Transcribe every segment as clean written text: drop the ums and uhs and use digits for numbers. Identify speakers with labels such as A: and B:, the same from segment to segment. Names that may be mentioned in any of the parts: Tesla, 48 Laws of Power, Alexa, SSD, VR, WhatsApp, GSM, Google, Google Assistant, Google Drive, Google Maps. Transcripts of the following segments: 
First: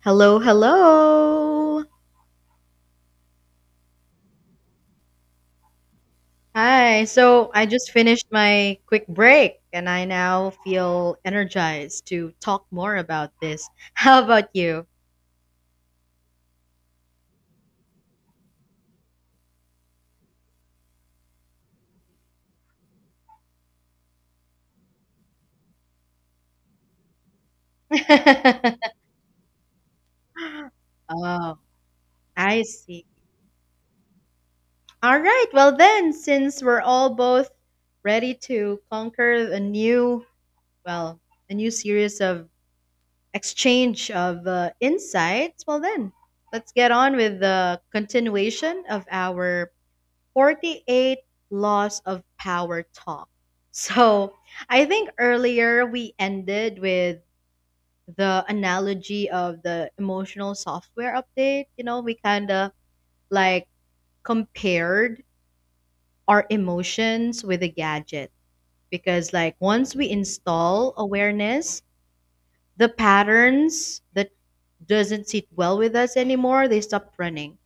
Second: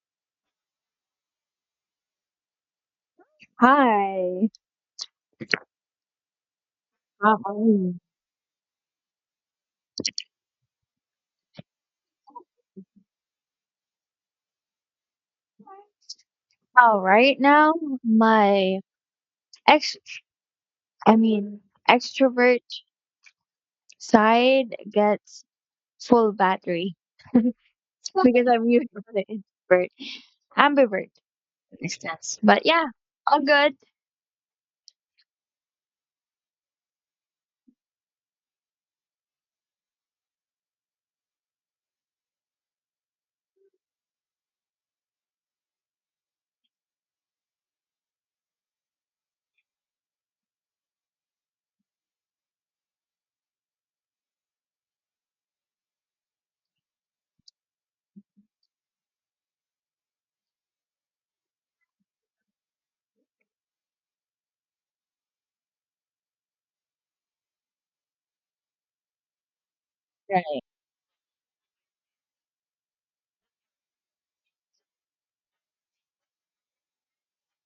A: Hello, hello.
B: Hi.
A: Hi.
B: How
A: So
B: are
A: I just
B: you?
A: finished my quick break and I now feel energized to talk more about this. How about you?
B: Oh, right now, my ex, I mean, extrovert side gets full battery because I'm usually the introvert, ambivert,
A: Oh,
B: in a sense.
A: I
B: But yeah,
A: see.
B: all good.
A: All right. Well, then, since we're all both ready to conquer well, a new series of exchange of insights, well, then, let's get on with the continuation of our 48 Laws of Power Talk. So I think earlier we ended with the analogy of the emotional software update. You know, we kind of like compared our emotions with a gadget because, like, once we
B: Right.
A: install awareness, the patterns that doesn't sit well with us anymore, they stop running.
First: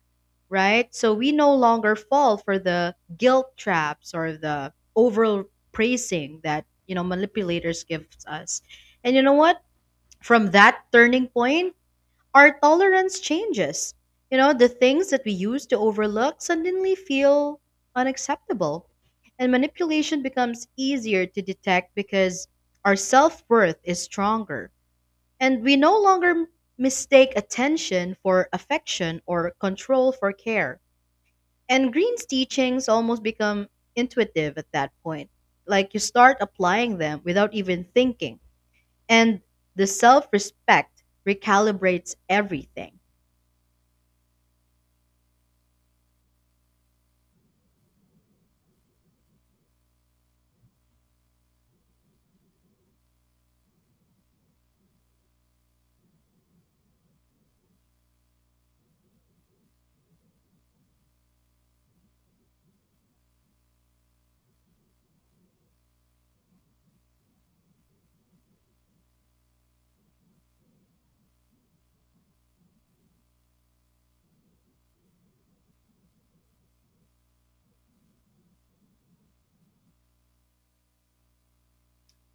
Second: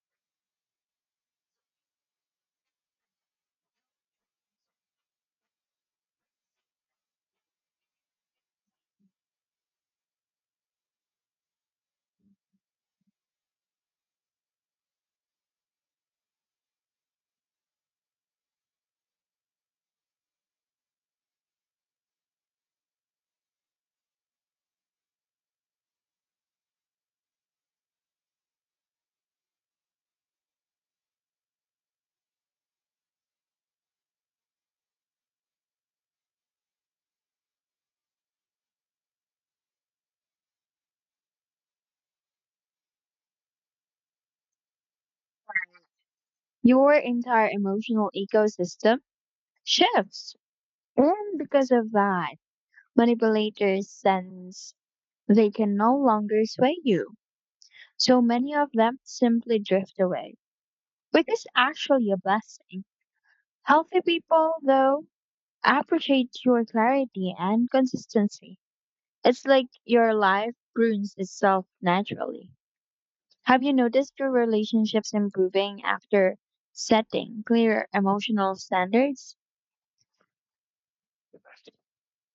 A: Right? So we no longer fall for the guilt traps or the overpraising that manipulators give us. And you know what? From that turning point, our tolerance changes. The things that we used to overlook suddenly feel unacceptable. And manipulation becomes easier to detect because our self worth is stronger. And we no longer mistake attention for affection or control for care and Green's teachings almost become intuitive at that point. Like you start applying them without even thinking. And the self respect recalibrates everything.
B: Your entire emotional ecosystem shifts. And because of that, manipulators sense they can no longer sway you. So many of them simply drift away, which is actually a blessing. Healthy people, though, appreciate your clarity and consistency. It's like your life prunes itself naturally. Have you noticed your relationships improving after setting clear emotional standards?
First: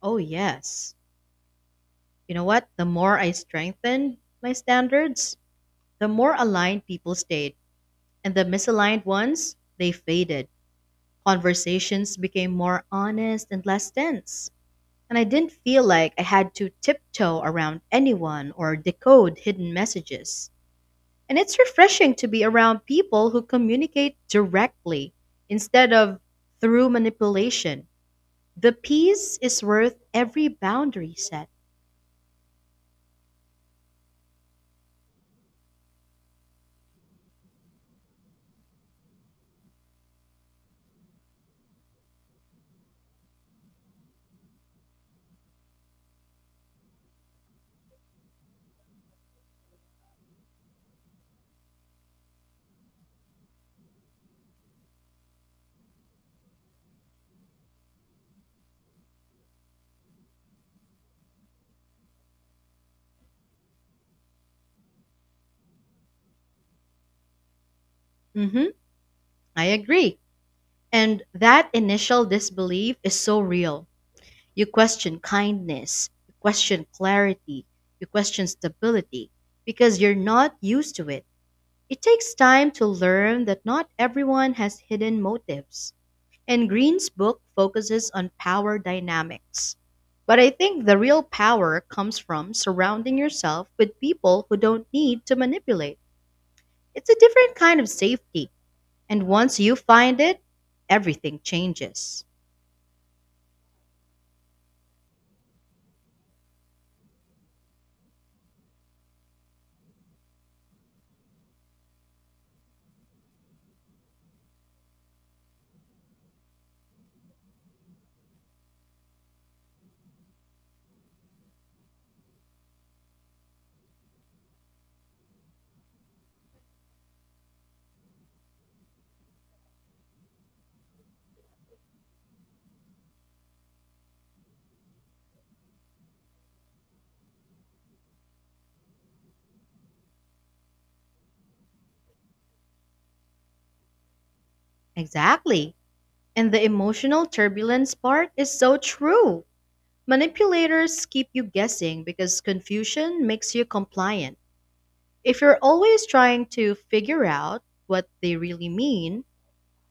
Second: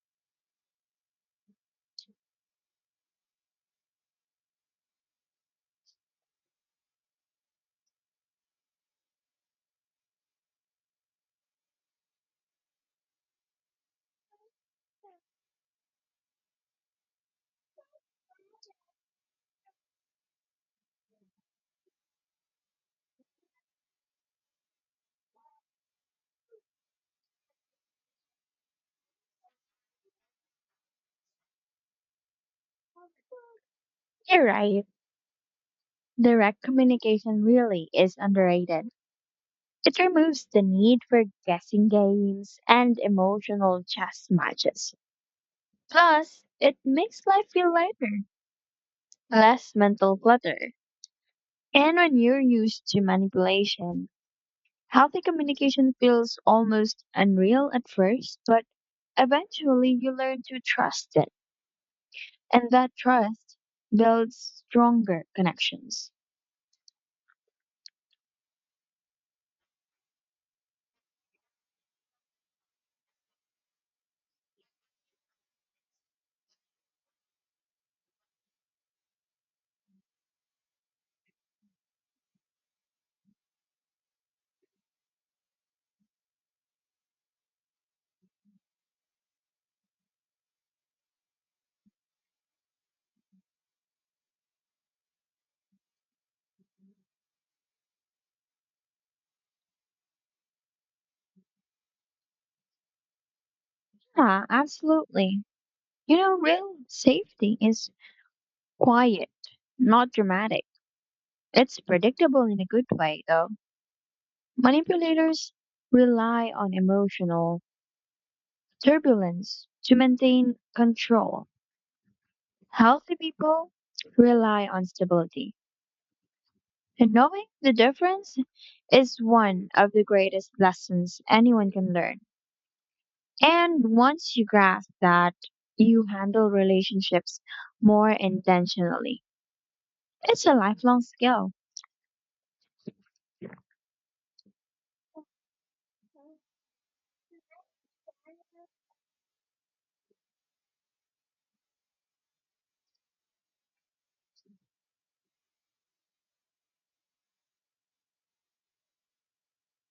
A: Oh, yes. You know what? The more I strengthened my standards, the more aligned people stayed. And the misaligned ones, they faded. Conversations became more honest and less tense. And I didn't feel like I had to tiptoe around anyone or decode hidden messages. And it's refreshing to be around people who communicate directly instead of through manipulation. The peace is worth every boundary set.
B: You're right. Direct communication really is underrated. It removes the need for guessing games and emotional chess matches. Plus, it makes life feel lighter, less mental clutter. And when you're used to manipulation, healthy communication feels almost unreal at first, but eventually you learn to trust it. And that trust builds stronger connections.
A: Hmm. I agree. And that initial disbelief is so real. You question kindness, you question clarity, you question stability because you're not used to it. It takes time to learn that not everyone has hidden motives. And Green's book focuses on power dynamics. But I think the real power comes from surrounding yourself with people who don't need to manipulate. It's a different kind of safety. And once you find it, everything changes.
B: Yeah, absolutely. You know, real safety is quiet, not dramatic. It's predictable in a good way, though. Manipulators rely on emotional turbulence to maintain control. Healthy people rely on stability. And knowing the difference is one of the greatest lessons anyone can learn. And once you grasp that, you handle relationships more intentionally. It's a lifelong skill.
A: Exactly. And the emotional turbulence part is so true. Manipulators keep you guessing because confusion makes you compliant. If you're always trying to figure out what they really mean,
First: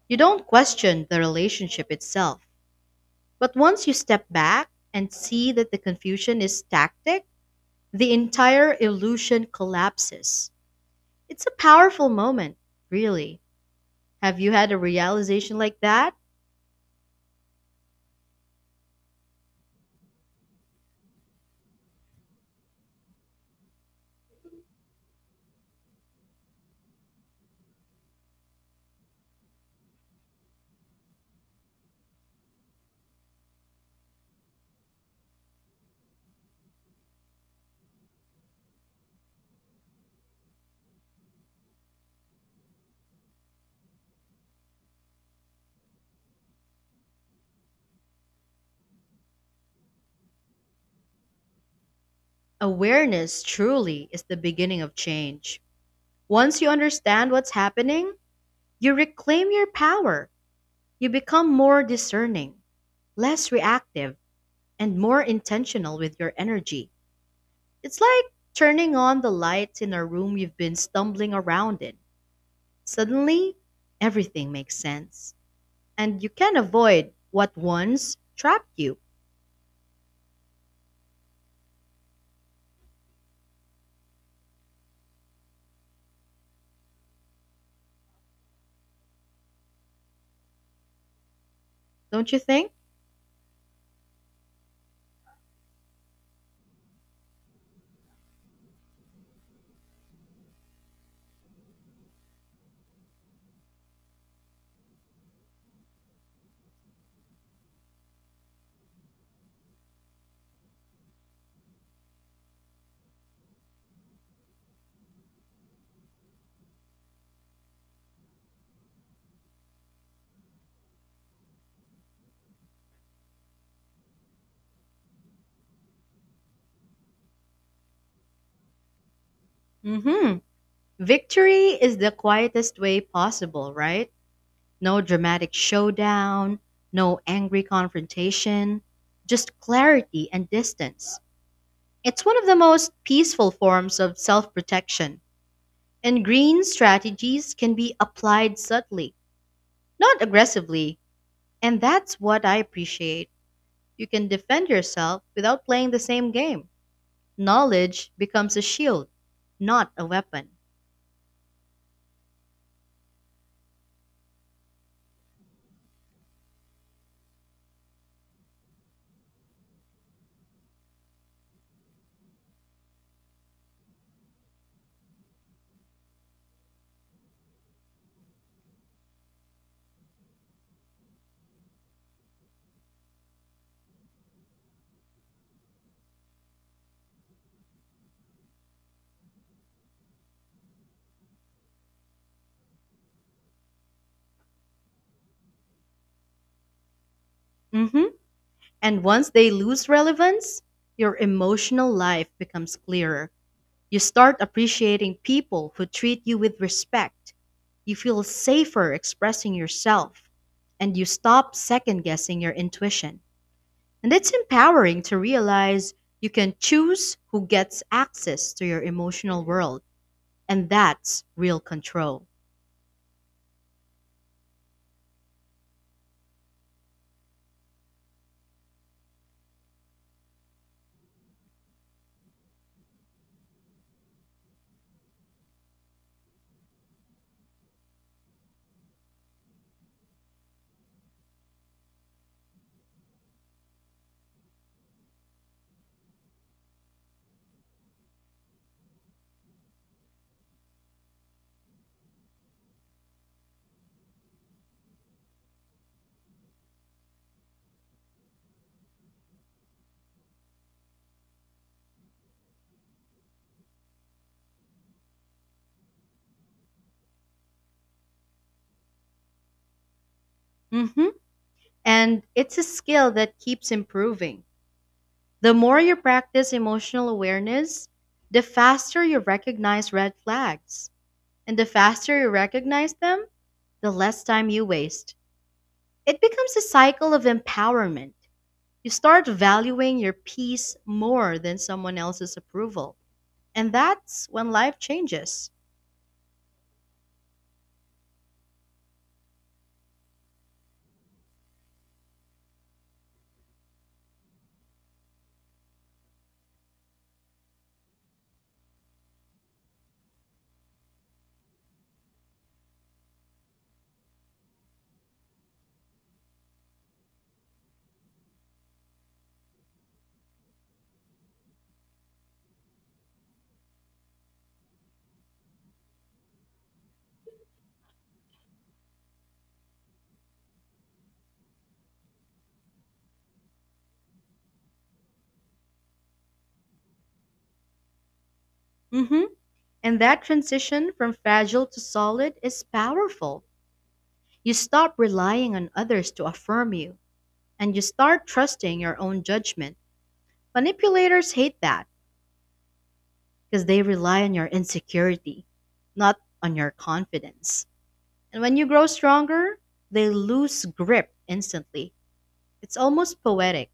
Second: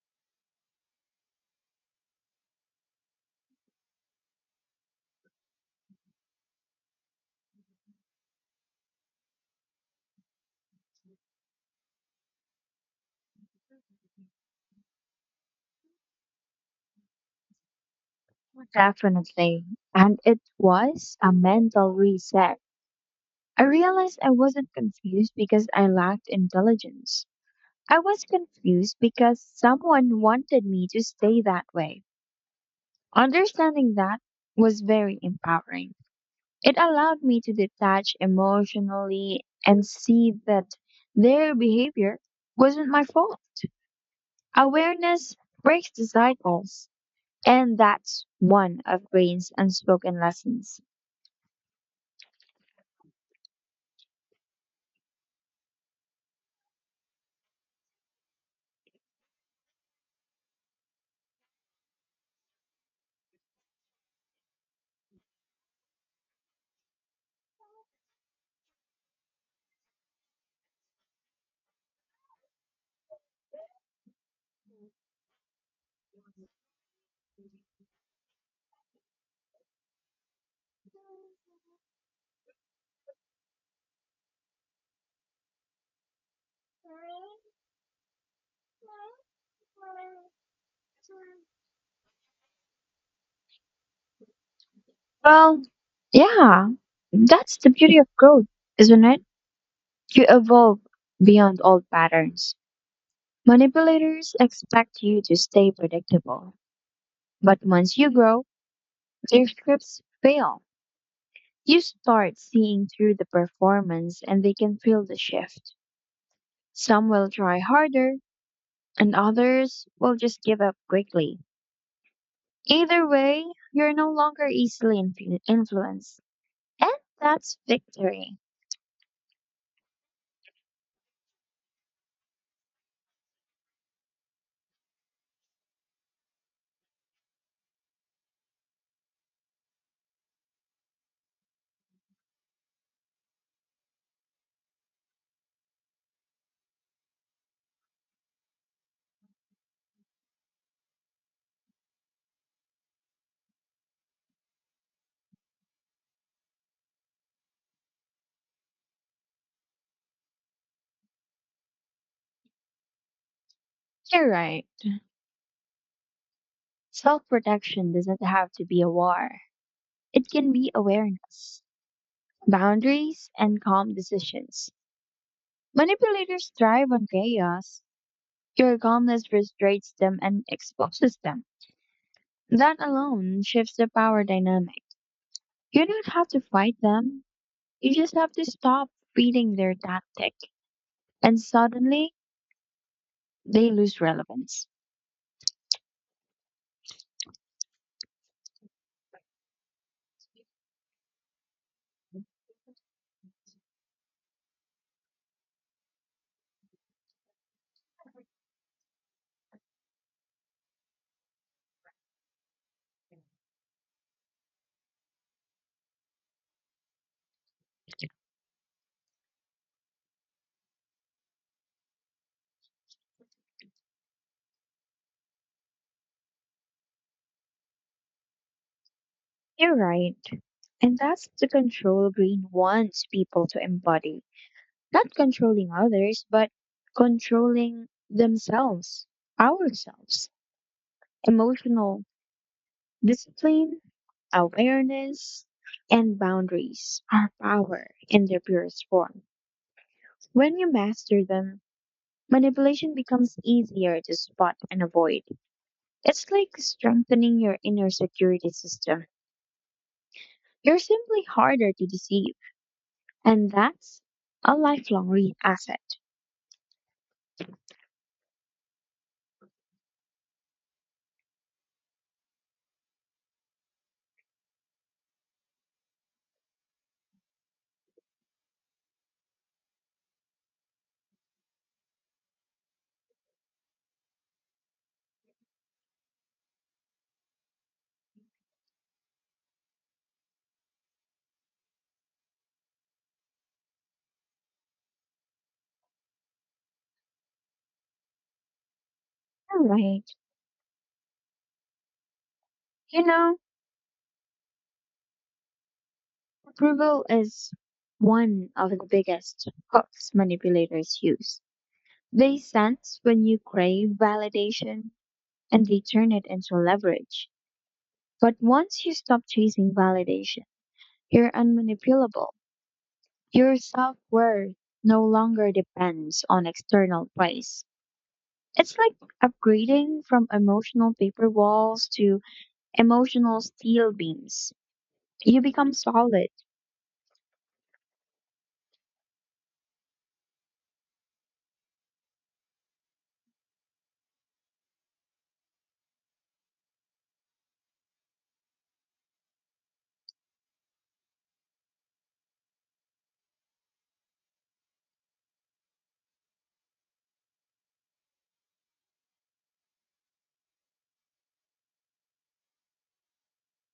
A: you don't question the relationship itself. But once you step back and see that the confusion is tactic, the entire illusion collapses. It's a powerful moment, really. Have you had a realization like that?
B: Definitely. And it was a mental reset. I realized I wasn't confused because I lacked intelligence. I was confused because someone wanted me to stay that way. Understanding that was very empowering. It allowed me to detach emotionally and see that their behavior wasn't my fault. Awareness breaks the cycles, and that's one of Green's unspoken lessons.
A: Awareness truly is the beginning of change. Once you understand what's happening, you reclaim your power. You become more discerning, less reactive, and more intentional with your energy. It's like turning on the lights in a room you've been stumbling around in. Suddenly, everything makes sense. And you can avoid what once trapped you, don't you think?
B: Well, yeah, that's the beauty of growth, isn't it? You evolve beyond old patterns. Manipulators expect you to stay predictable. But once you grow, their scripts fail. You start seeing through the performance and they can feel the shift. Some will try harder and others will just give up quickly. Either way, you're no longer easily influenced. And that's victory.
A: Hmm. Victory is the quietest way possible, right? No dramatic showdown, no angry confrontation, just clarity and distance. It's one of the most peaceful forms of self protection, and green strategies can be applied subtly, not aggressively, and that's what I appreciate. You can defend yourself without playing the same game. Knowledge becomes a shield, not a weapon.
B: You're right. Self protection doesn't have to be a war, it can be awareness, boundaries, and calm decisions. Manipulators thrive on chaos. Your calmness frustrates them and exposes them. That alone shifts the power dynamic. You don't have to fight them. You just have to stop feeding their tactic. And suddenly, they lose relevance.
A: Hmm. And once they lose relevance, your emotional life becomes clearer. You start appreciating people who treat you with respect. You feel safer expressing yourself, and you stop second guessing your intuition. And it's empowering to realize you can choose who gets access to your emotional world. And that's real control.
B: You're right. And that's the control Green wants people to embody. Not controlling others, but controlling themselves, ourselves. Emotional discipline, awareness, and boundaries are power in their purest form. When you master them, manipulation becomes easier to spot and avoid. It's like strengthening your inner security system. You're simply harder to deceive, and that's a lifelong asset.
A: Hmm. And it's a skill that keeps improving. The more you practice emotional awareness, the faster you recognize red flags. And the faster you recognize them, the less time you waste. It becomes a cycle of empowerment. You start valuing your peace more than someone else's approval. And that's when life changes.
B: All right. You know, approval is one of the biggest hooks manipulators use. They sense when you crave validation, and they turn it into leverage. But once you stop chasing validation, you're unmanipulable. Your self worth no longer depends on external praise. It's like upgrading from emotional paper walls to emotional steel beams. You become solid.
A: Hmm. And that transition from fragile to solid is powerful. You stop relying on others to affirm you, and you start trusting your own judgment. Manipulators hate that because they rely on your insecurity, not on your confidence. And when you grow stronger, they lose grip instantly. It's almost poetic.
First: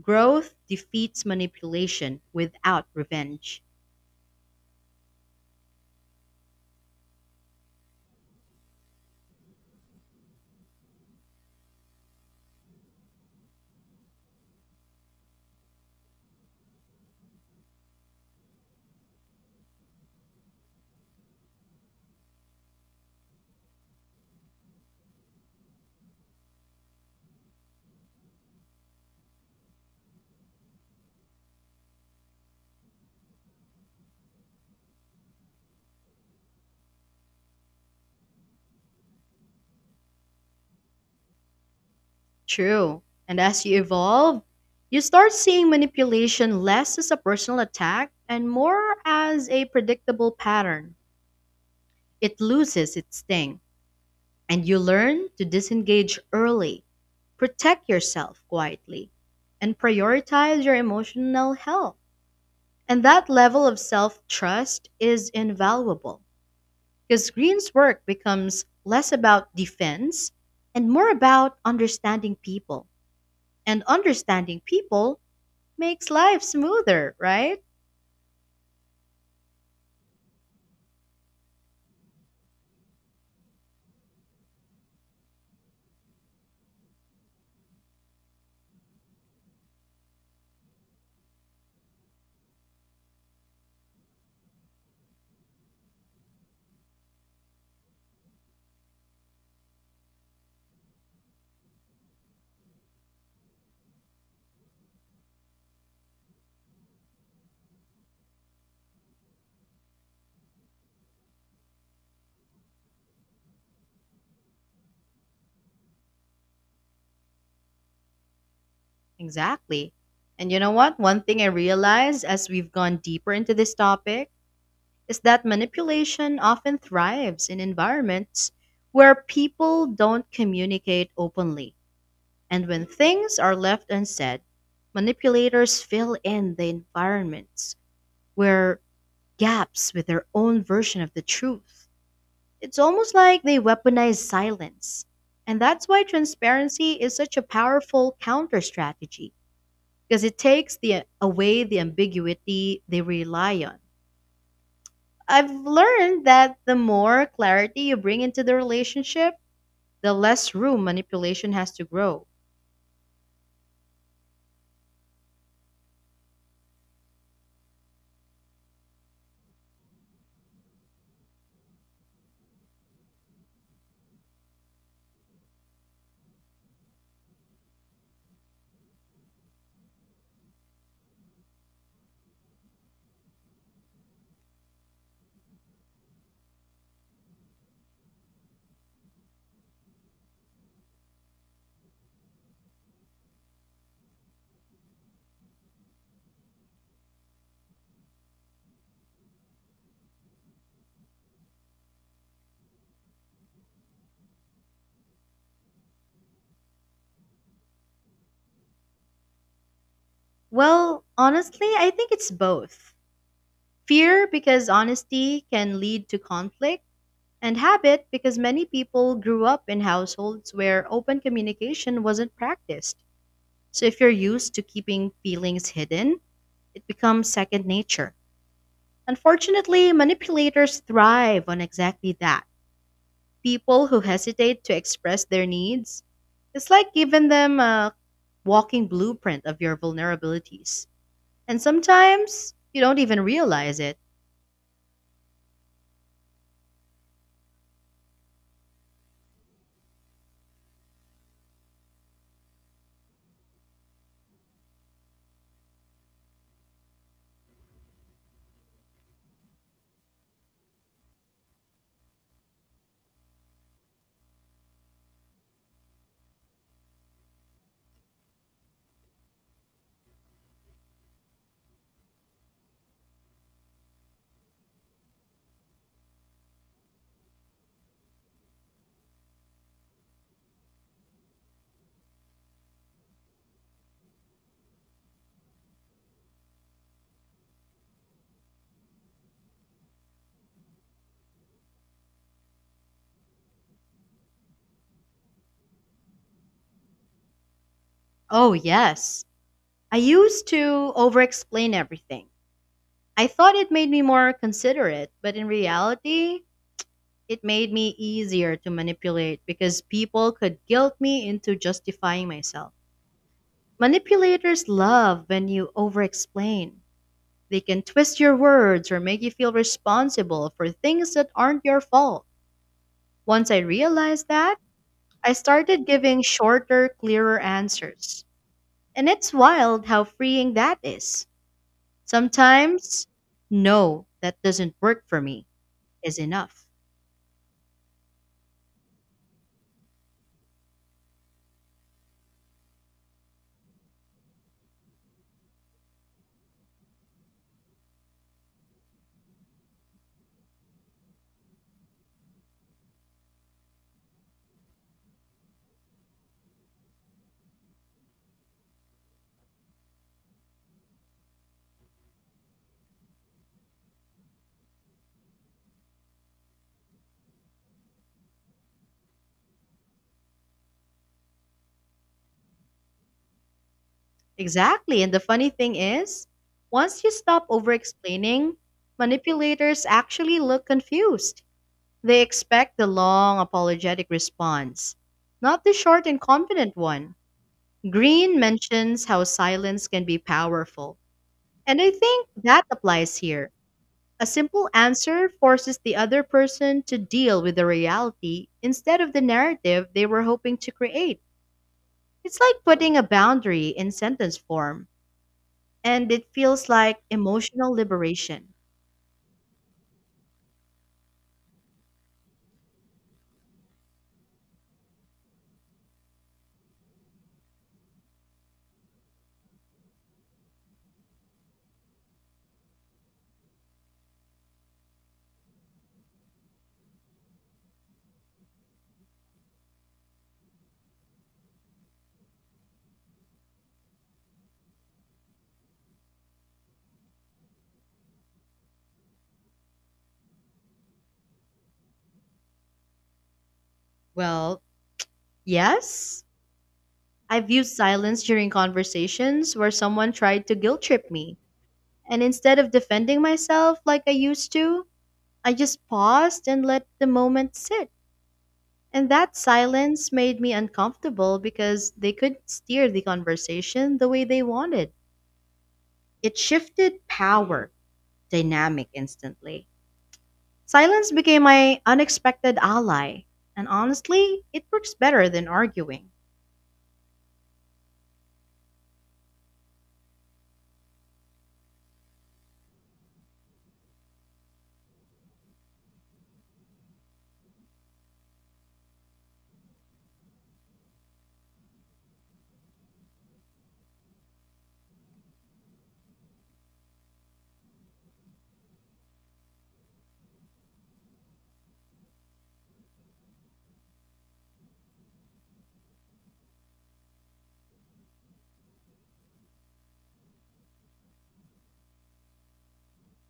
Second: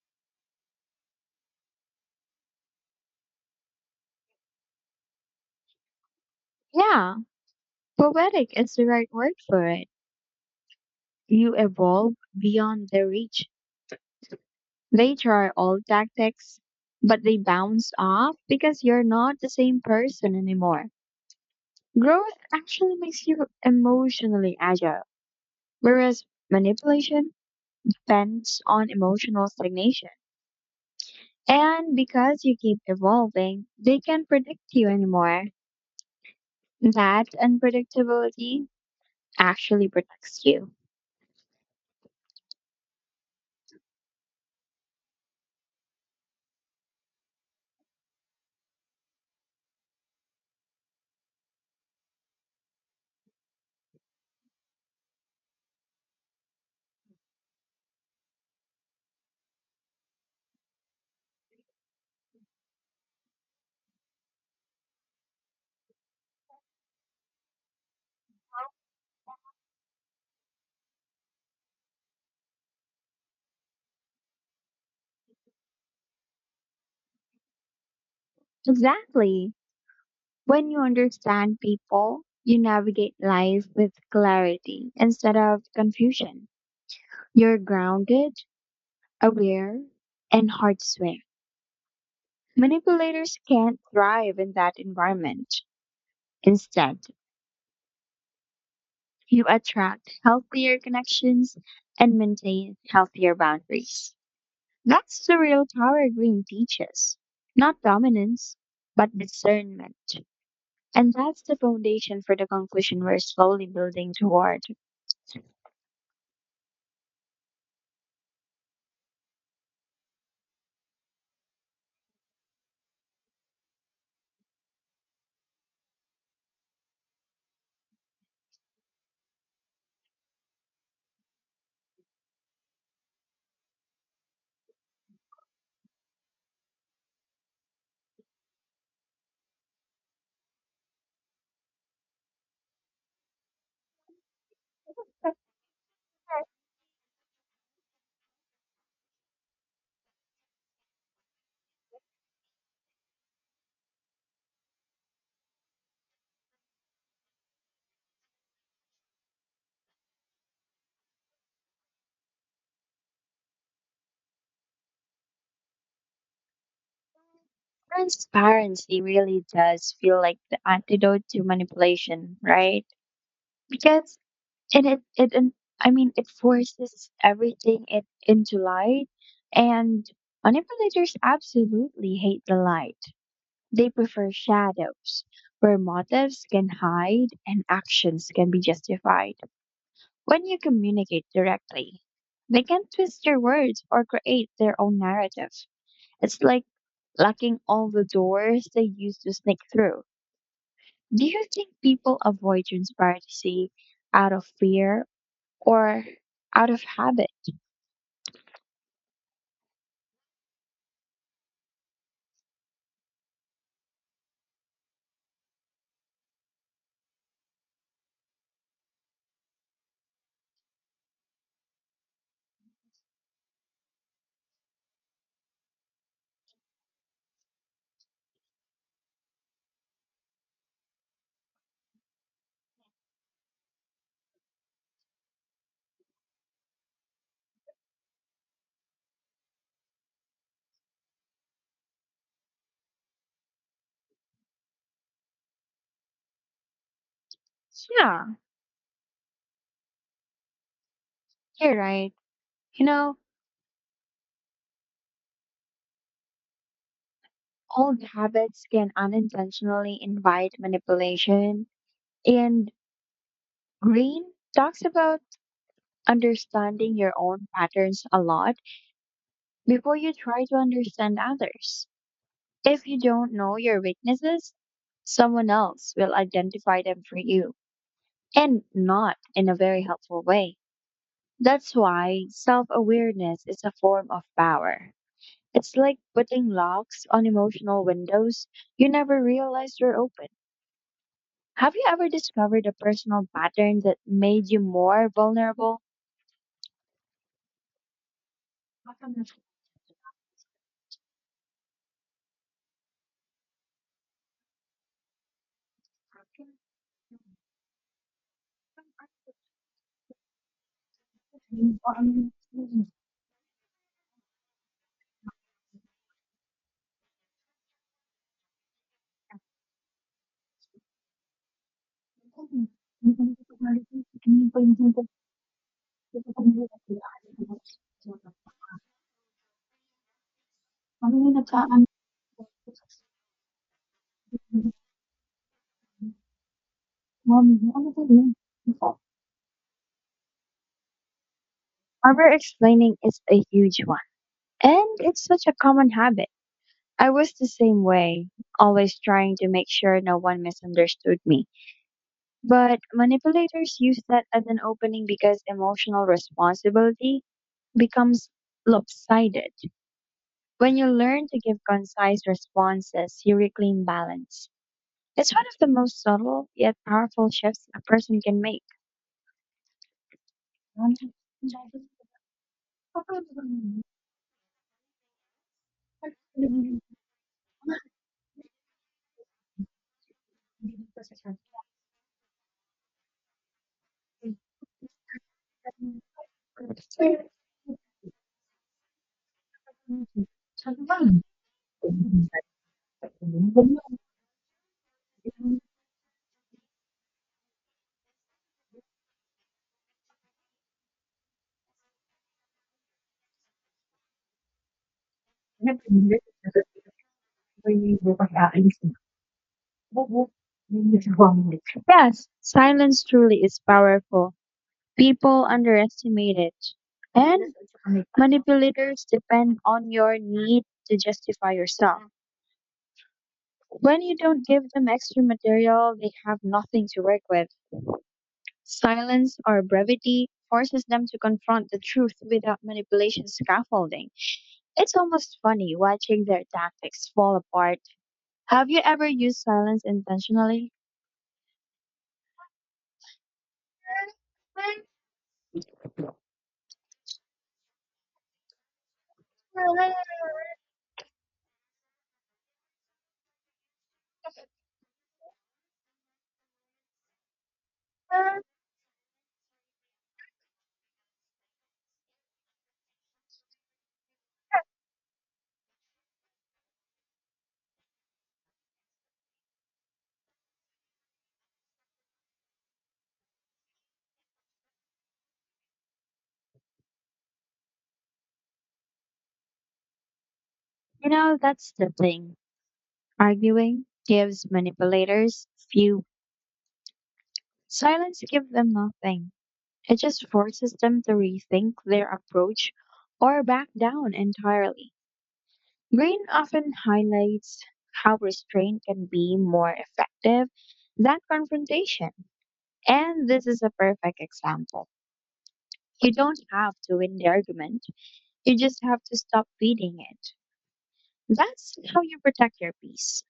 A: Growth defeats manipulation without revenge.
B: Yeah, poetic is the right word for it. You evolve beyond their reach. They try all tactics, but they bounce off because you're not the same person anymore. Growth actually makes you emotionally agile, whereas manipulation depends on emotional stagnation. And because you keep evolving, they can not predict you anymore. That unpredictability actually protects you.
A: True. And as you evolve, you start seeing manipulation less as a personal attack and more as a predictable pattern. It loses its sting, and you learn to disengage early, protect yourself quietly, and prioritize your emotional health. And that level of self trust is invaluable because Green's work becomes less about defense and more about understanding people. And understanding people makes life smoother, right?
B: Exactly. When you understand people, you navigate life with clarity instead of confusion. You're grounded, aware, and hard to swing. Manipulators can't thrive in that environment. Instead, you attract healthier connections and maintain healthier boundaries. That's the real power Green teaches. Not dominance, but discernment. And that's the foundation for the conclusion we're slowly building toward.
A: Exactly. And you know what? One thing I realized as we've gone deeper into this topic is that manipulation often thrives in environments where people don't communicate openly. And when things are left unsaid, manipulators fill in the environments where gaps with their own version of the truth. It's almost like they weaponize silence. And that's why transparency is such a powerful counter strategy because it takes away the ambiguity they rely on. I've learned that the more clarity you bring into the relationship, the less room manipulation has to grow.
B: Transparency really does feel like the antidote to manipulation, right? Because and it and I mean, it forces everything it into light, and manipulators absolutely hate the light. They prefer shadows where motives can hide and actions can be justified. When you communicate directly, they can twist your words or create their own narrative. It's like locking all the doors they used to sneak through. Do you think people avoid transparency out of fear or out of habit?
A: Well, honestly, I think it's both. Fear because honesty can lead to conflict, and habit because many people grew up in households where open communication wasn't practiced. So if you're used to keeping feelings hidden, it becomes second nature. Unfortunately, manipulators thrive on exactly that. People who hesitate to express their needs, it's like giving them a walking blueprint of your vulnerabilities. And sometimes you don't even realize it.
B: Yeah. You're right. You know, old habits can unintentionally invite manipulation. And Green talks about understanding your own patterns a lot before you try to understand others. If you don't know your weaknesses, someone else will identify them for you, and not in a very helpful way. That's why self awareness is a form of power. It's like putting locks on emotional windows you never realized were open. Have you ever discovered a personal pattern that made you more vulnerable?
A: Oh, yes. I used to over explain everything. I thought it made me more considerate, but in reality, it made me easier to manipulate because people could guilt me into justifying myself. Manipulators love when you overexplain. They can twist your words or make you feel responsible for things that aren't your fault. Once I realized that, I started giving shorter, clearer answers. And it's wild how freeing that is. Sometimes, no, that doesn't work for me is enough.
B: Over explaining is a huge one, and it's such a common habit. I was the same way, always trying to make sure no one misunderstood me. But manipulators use that as an opening because emotional responsibility becomes lopsided. When you learn to give concise responses, you reclaim balance. It's one of the most subtle yet powerful shifts a person can make.
A: Exactly. And the funny thing is, once you stop over explaining, manipulators actually look confused. They expect the long, apologetic response, not the short and confident one. Green mentions how silence can be powerful. And I think that applies here. A simple answer
B: Ừm,
A: forces the other person to deal with the reality instead of the narrative they were hoping to create. It's like putting a boundary in sentence form.
B: nhất mình
A: And it
B: biết
A: feels like emotional liberation.
B: Yes, silence truly is powerful. People underestimate it. And manipulators depend on your need to justify yourself. When you don't give them extra material, they have nothing to work with. Silence or brevity forces them to confront the truth without manipulation scaffolding. It's almost funny watching their tactics fall apart. Have you ever used silence intentionally?
A: Well, yes, I've used silence during conversations where someone tried to guilt trip me. And instead of defending myself like I used to, I just paused and let the moment sit. And that silence made me uncomfortable because they couldn't steer the conversation the way they wanted. It shifted power dynamic instantly. Silence became my unexpected ally, and honestly, it works better than arguing.
B: You know, that's the thing. Arguing gives manipulators few. Silence gives them nothing. It just forces them to rethink their approach or back down entirely. Green often highlights how restraint can be more effective than confrontation. And this is a perfect example. You don't have to win the argument. You just have to stop feeding it. That's how you protect your peace.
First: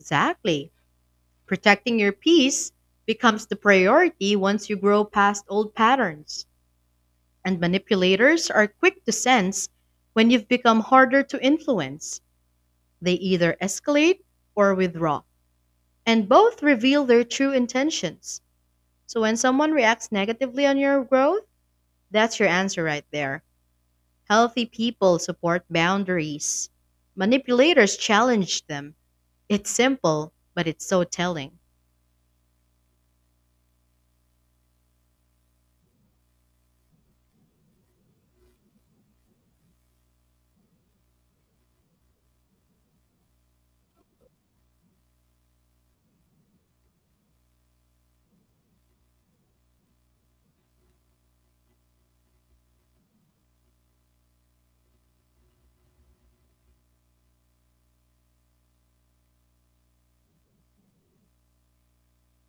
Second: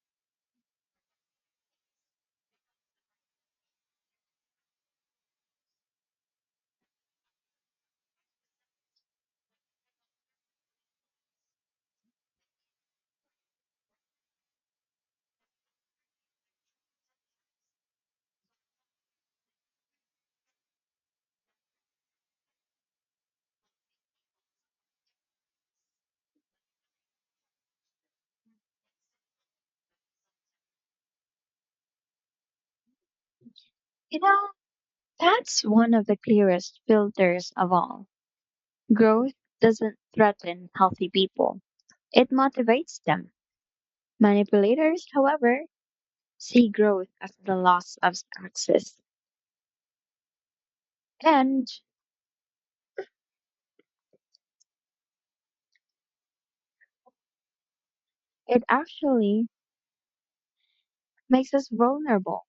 A: Exactly. Protecting your peace becomes the priority once you grow past old patterns, and manipulators are quick to sense when you've become harder to influence. They either escalate or withdraw, and both reveal their true intentions. So when someone reacts negatively on your growth, that's your answer right there. Healthy people support boundaries. Manipulators challenge them. It's simple, but it's so telling.
B: You know, that's one of the clearest filters of all. Growth doesn't threaten healthy people, it motivates them. Manipulators, however, see growth as the loss of access, and it actually makes us vulnerable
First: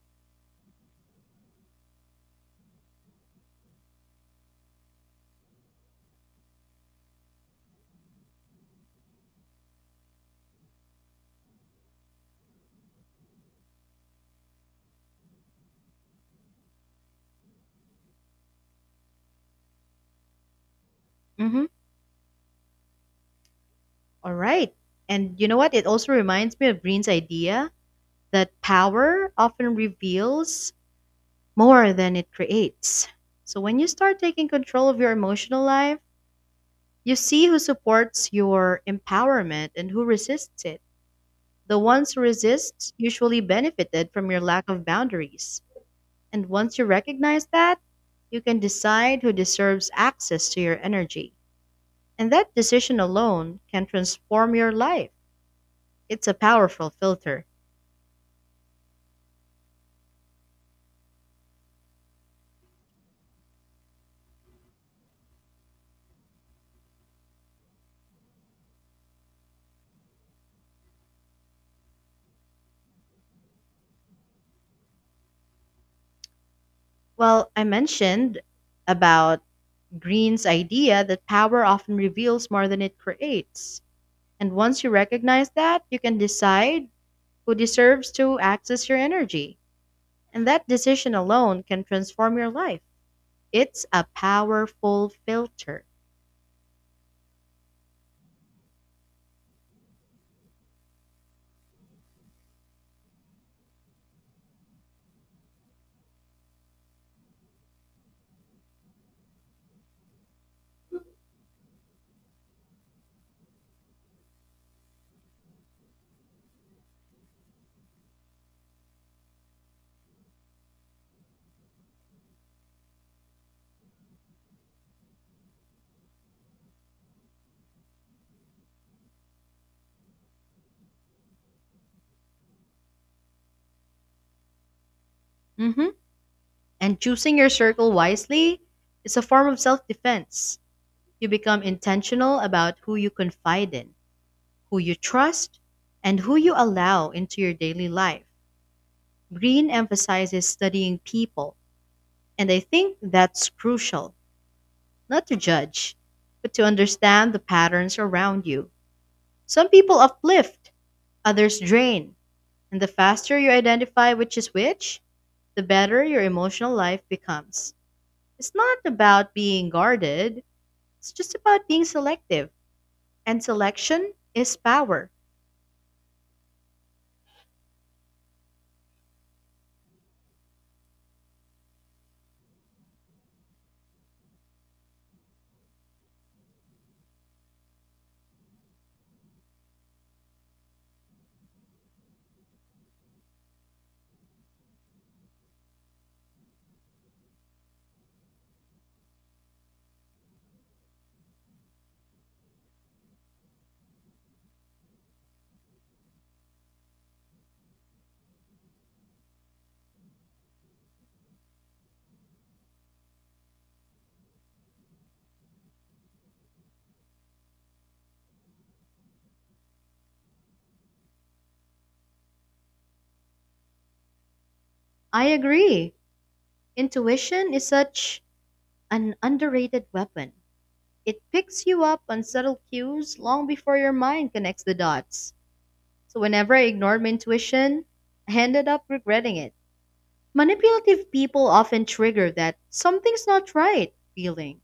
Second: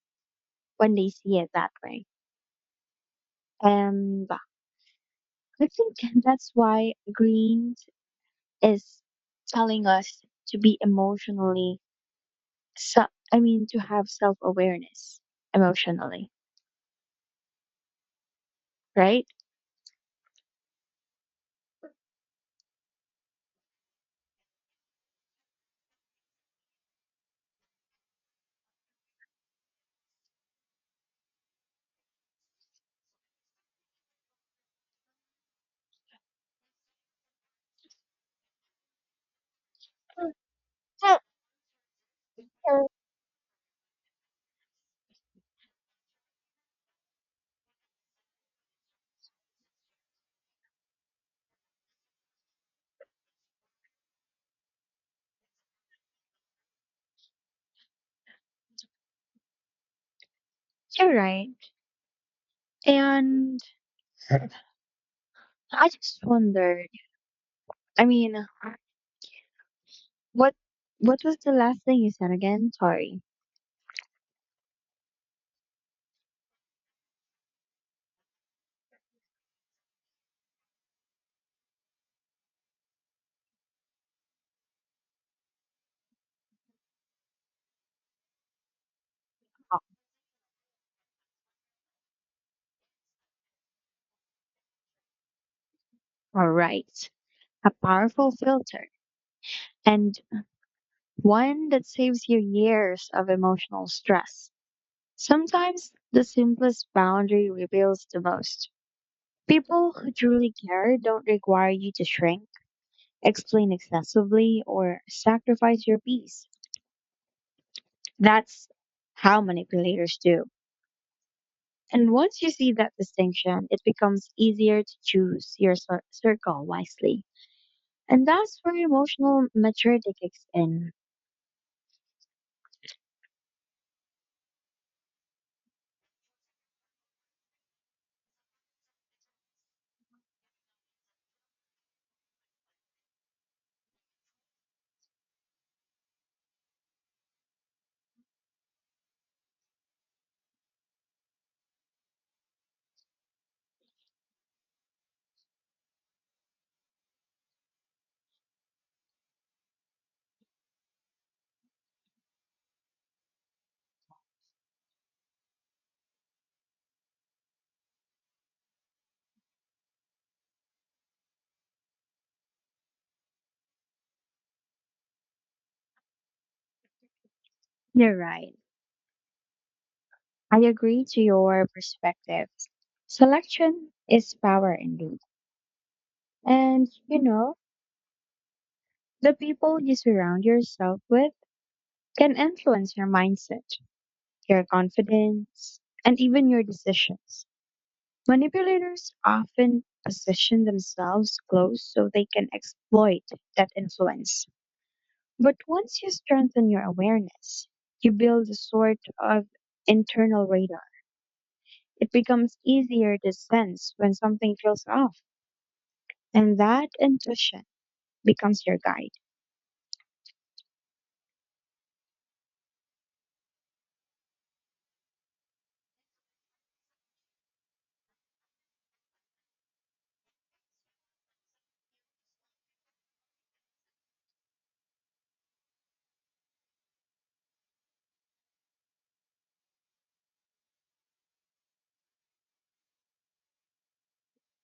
B: when they see it that way. And I think that's why Greens is telling us to be emotionally, so, I mean, to have self-awareness emotionally, right?
A: Hmm. All right. And you know what? It also reminds me of Green's idea that power often reveals more than it creates. So when you start taking control of your emotional life, you see who supports your empowerment and who resists it. The ones who resist usually benefited from your lack of boundaries. And once you recognize that, you can decide who deserves access to your energy. And that decision alone can transform your life. It's a powerful filter.
B: You're right. And I just wondered, I mean, what what was the last thing you said again? Sorry.
A: Well, I mentioned about Green's idea that power often reveals more than it creates. And once you recognize that, you can decide who deserves to access your energy.
B: Oh,
A: And that decision alone can transform your life. It's a powerful filter.
B: all right. A powerful filter, and one that saves you years of emotional stress. Sometimes the simplest boundary reveals the most. People who truly care don't require you to shrink, explain excessively, or sacrifice your peace. That's how manipulators do. And once you see that distinction, it becomes easier to choose your circle wisely. And that's where emotional maturity kicks in.
A: Hmm. And choosing your circle wisely is a form of self defense. You become intentional about who you confide in, who you trust, and who you allow into your daily life. Green emphasizes studying people, and I think that's crucial, not to judge, but to understand the patterns around you. Some people uplift, others drain, and the faster you identify which is which, the better your emotional life becomes. It's not about being guarded, it's just about being selective, and selection is power.
B: You're right. I agree to your perspective. Selection is power indeed. And you know, the people you surround yourself with can influence your mindset, your confidence, and even your decisions. Manipulators often position themselves close so they can exploit that influence. But once you strengthen your awareness, you build a sort of internal radar. It becomes easier to sense when something feels off, and that intuition becomes your guide.
A: I agree. Intuition is such an underrated weapon. It picks you up on subtle cues long before your mind connects the dots. So, whenever I ignored my intuition, I ended up regretting it. Manipulative people often trigger that something's not right feeling,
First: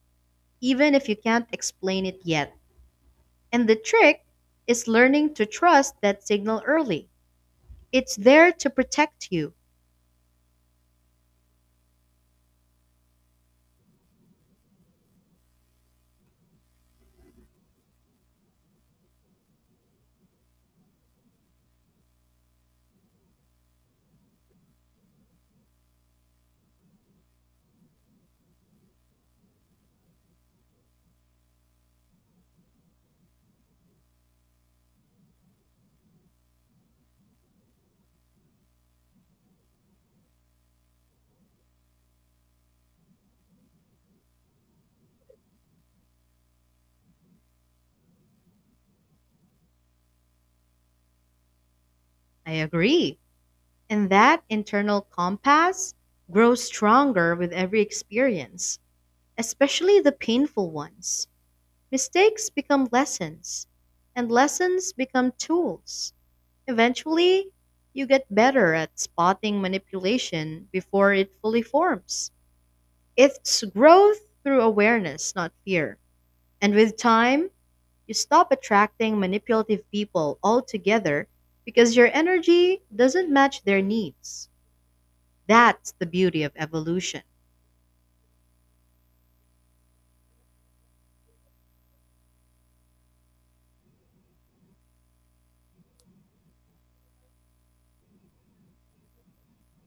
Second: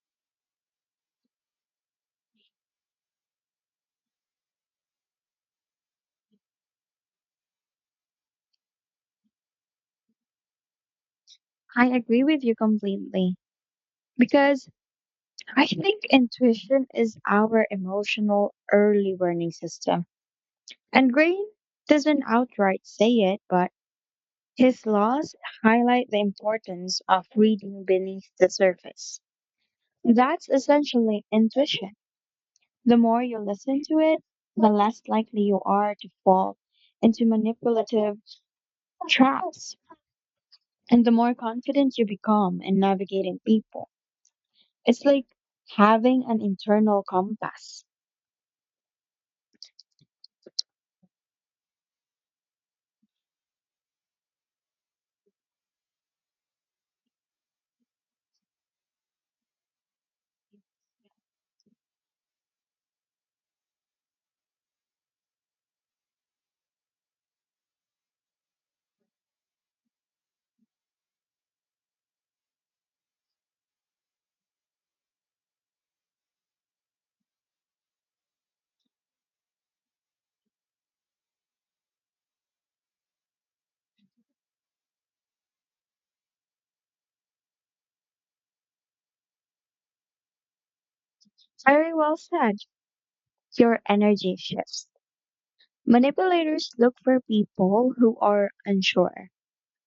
A: even if you can't explain it yet. And the trick is learning to trust that signal early. It's there to protect you.
B: I agree with you completely because I think intuition is our emotional early warning system. And Green doesn't outright say it, but his laws highlight the importance of reading beneath the surface. That's essentially intuition. The more you listen to it, the less likely you are to fall into manipulative traps, and the more confident you become in navigating people. It's like having an internal compass.
A: I agree. And that internal compass grows stronger with every experience, especially the painful ones. Mistakes become lessons, and lessons become tools. Eventually, you get better at spotting manipulation before it fully forms. It's growth through awareness, not fear. And with time, you stop attracting manipulative people altogether because your energy doesn't match their needs. That's the beauty of evolution.
B: Very well said. Your energy shifts. Manipulators look for people who are unsure,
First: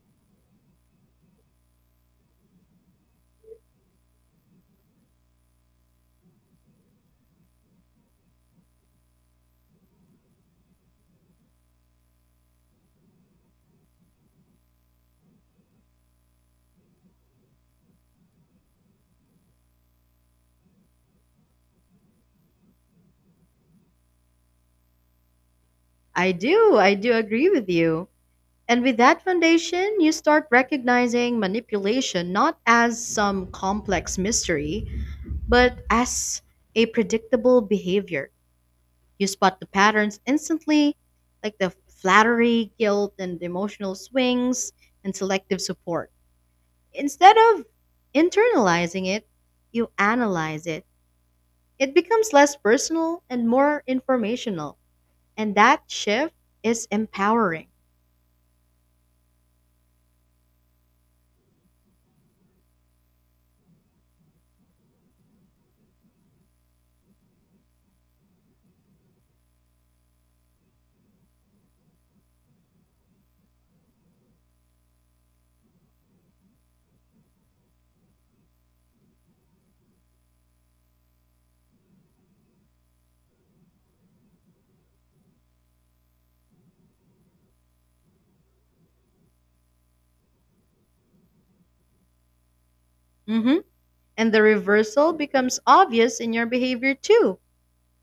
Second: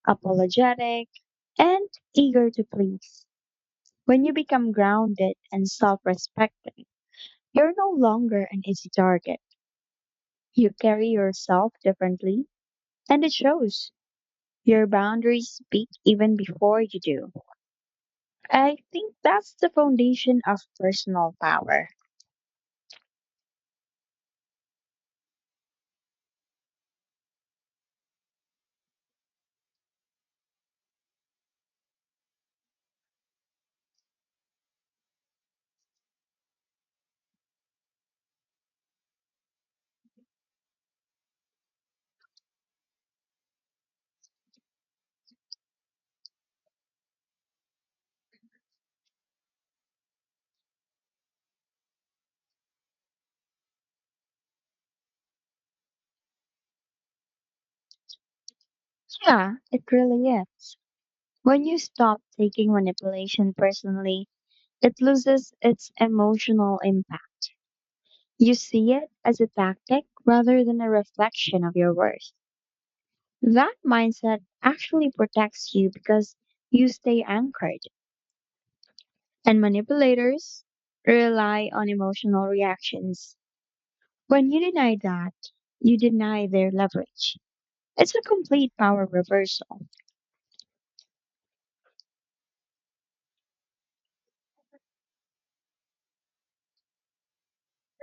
B: apologetic, and eager to please. When you become grounded and self respecting, you're no longer an easy target. You carry yourself differently, and it shows. Your boundaries speak even before you do. I think that's the foundation of personal power.
A: I do agree with you. And with that foundation, you start recognizing manipulation not as some complex mystery, but as a predictable behavior. You spot the patterns instantly, like the flattery, guilt, and emotional swings, and selective support. Instead of internalizing it, you analyze it. It becomes less personal and more informational. And that shift is empowering.
B: Yeah, it really is. When you stop taking manipulation personally, it loses its emotional impact. You see it as a tactic rather than a reflection of your worth. That mindset actually protects you because you stay anchored, and manipulators rely on emotional reactions. When you deny that, you deny their leverage. It's a complete power reversal.
A: Mm-hmm. And the reversal becomes obvious in your behavior too.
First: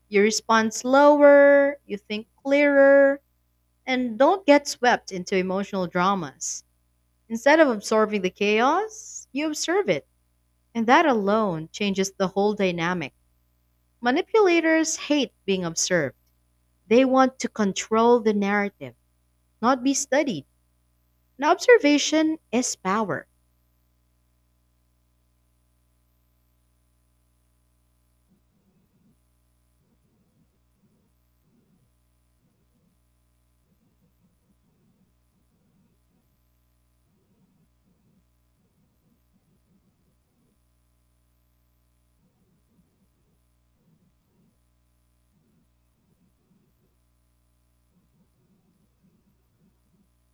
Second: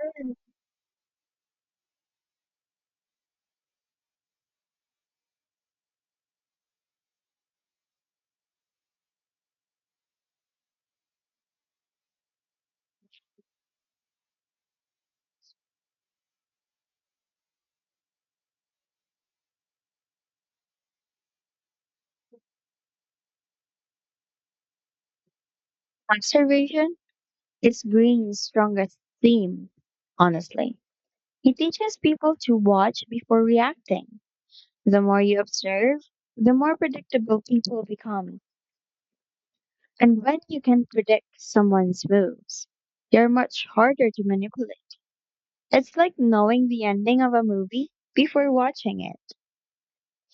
A: You respond slower, you think clearer, and don't get swept into emotional dramas. Instead of absorbing the chaos, you observe it. And that alone changes the whole dynamic. Manipulators hate being observed, they want to control the narrative, not be studied. And observation is power.
B: Observation is Green's strongest theme, honestly. He teaches people to watch before reacting. The more you observe, the more predictable people become. And when you can predict someone's moves, they're much harder to manipulate. It's like knowing the ending of a movie before watching it.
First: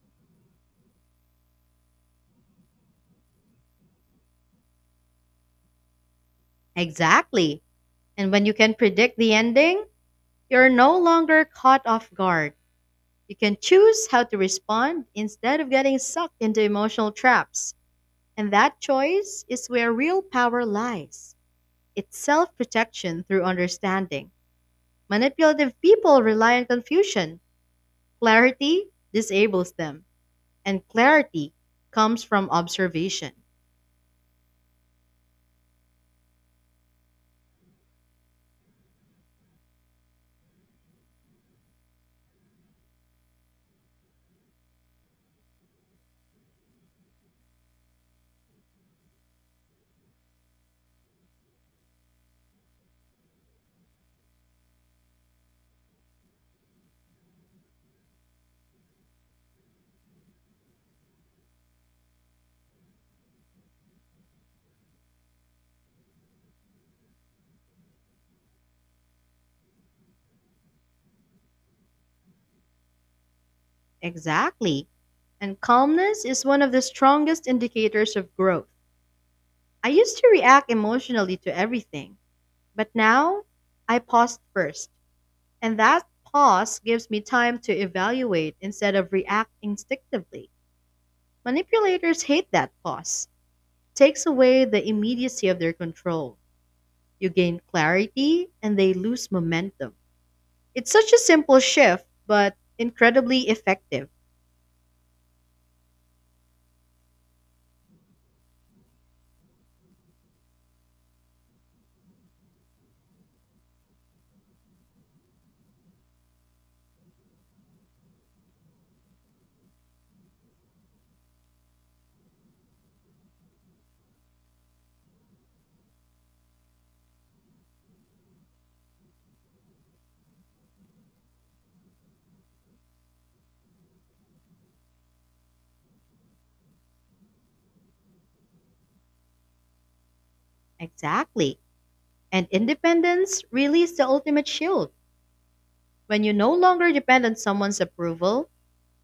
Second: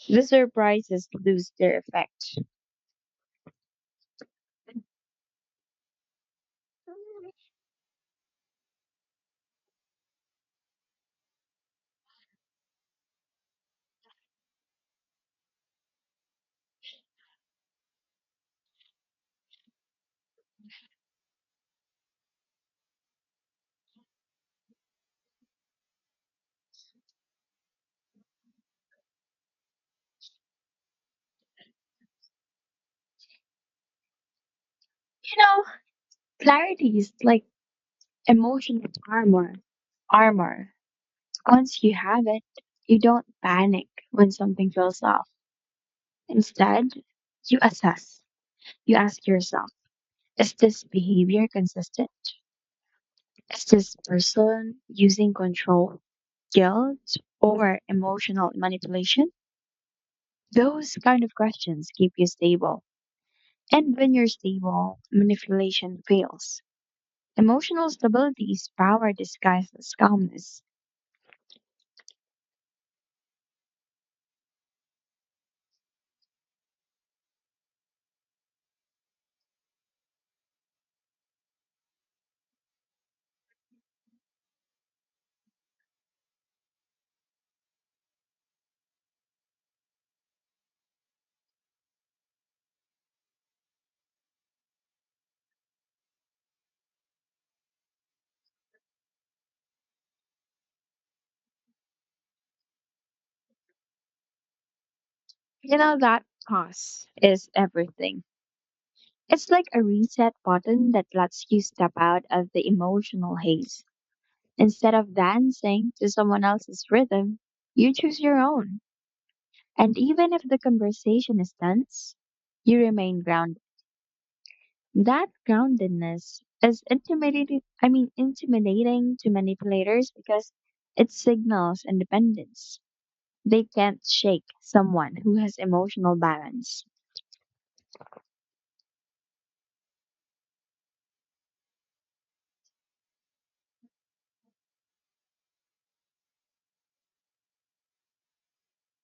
B: The surprises lose their effect. You
A: Exactly. And when you can predict the ending, you're no longer caught off guard. You can choose how to respond instead of getting sucked into emotional traps. And that choice is where real power lies. It's self protection through understanding. Manipulative people rely on confusion. Clarity disables them. And clarity comes from observation.
B: know, clarity is like emotional armor. Armor. Once you have it, you don't panic when something feels off. Instead, you assess. You ask yourself, is this behavior consistent? Is this person using control, guilt, or emotional manipulation? Those kind of questions keep you stable. And when you're stable, manipulation fails. Emotional stability is power disguised as calmness.
A: Exactly. And calmness is one of the strongest indicators of growth. I used to react emotionally to everything. But now I paused first, and that pause gives me time to evaluate instead of react instinctively. Manipulators hate that pause. Takes away the immediacy of their control. You gain clarity and they lose momentum. It's such a simple shift, but incredibly effective.
B: You know, that pause is everything. It's like a reset button that lets you step out of the emotional haze. Instead of dancing to someone else's rhythm, you choose your own. And even if the conversation is tense, you remain grounded. That groundedness is intimidating, I mean, intimidating to manipulators because it signals independence. They can't shake someone who has emotional balance.
A: Exactly. And independence really is the ultimate shield. When you no longer depend on someone's approval,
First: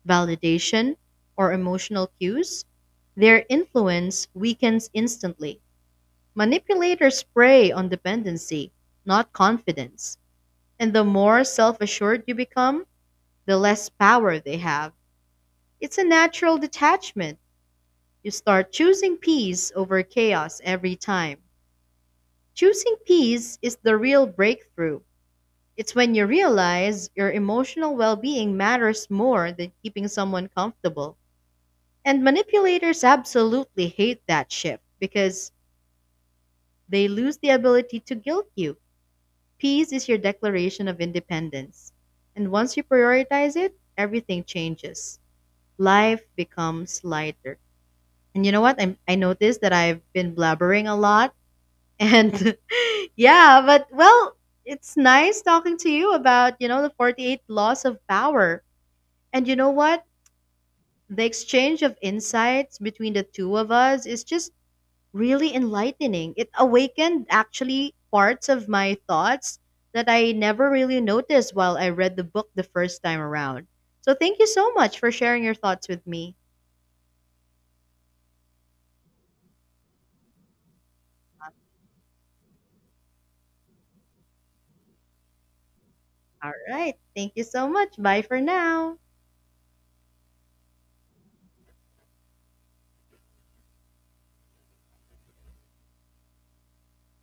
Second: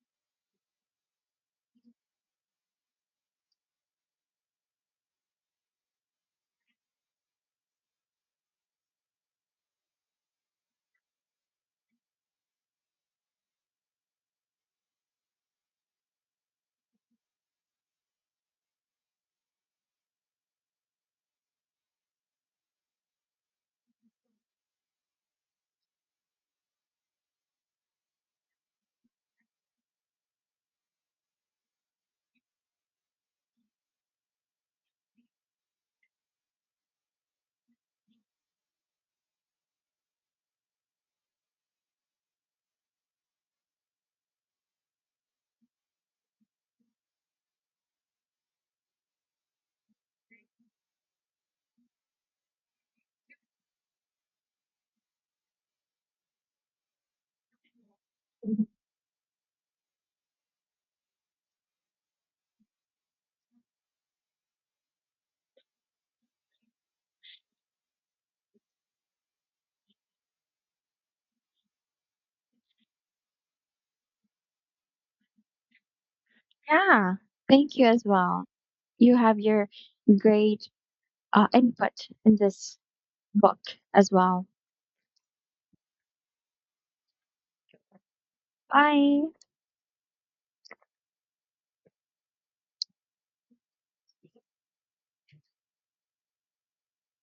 A: validation, or emotional cues, their influence weakens instantly. Manipulators prey on dependency, not confidence. And the more self assured you become, the less power they have. It's a natural detachment. You start choosing peace over chaos every time. Choosing peace is the real breakthrough. It's when you realize your emotional well being matters more than keeping someone comfortable. And manipulators absolutely hate that shift because they lose the ability to guilt you. Peace is your declaration of independence. And once you prioritize it, everything changes. Life becomes lighter. And you know what? I noticed that I've been blabbering a lot. And yeah, but well, it's nice talking to you about, the 48 laws of power. And you know what? The exchange of insights between the two of us is just really enlightening. It awakened actually parts of my thoughts that I never really noticed while I read the book the first time around. So thank you so much for sharing your thoughts with me.
B: Yeah, thank you as well. You have your great input in this book as well.
A: All right. Thank you so much. Bye for now.
B: Bye.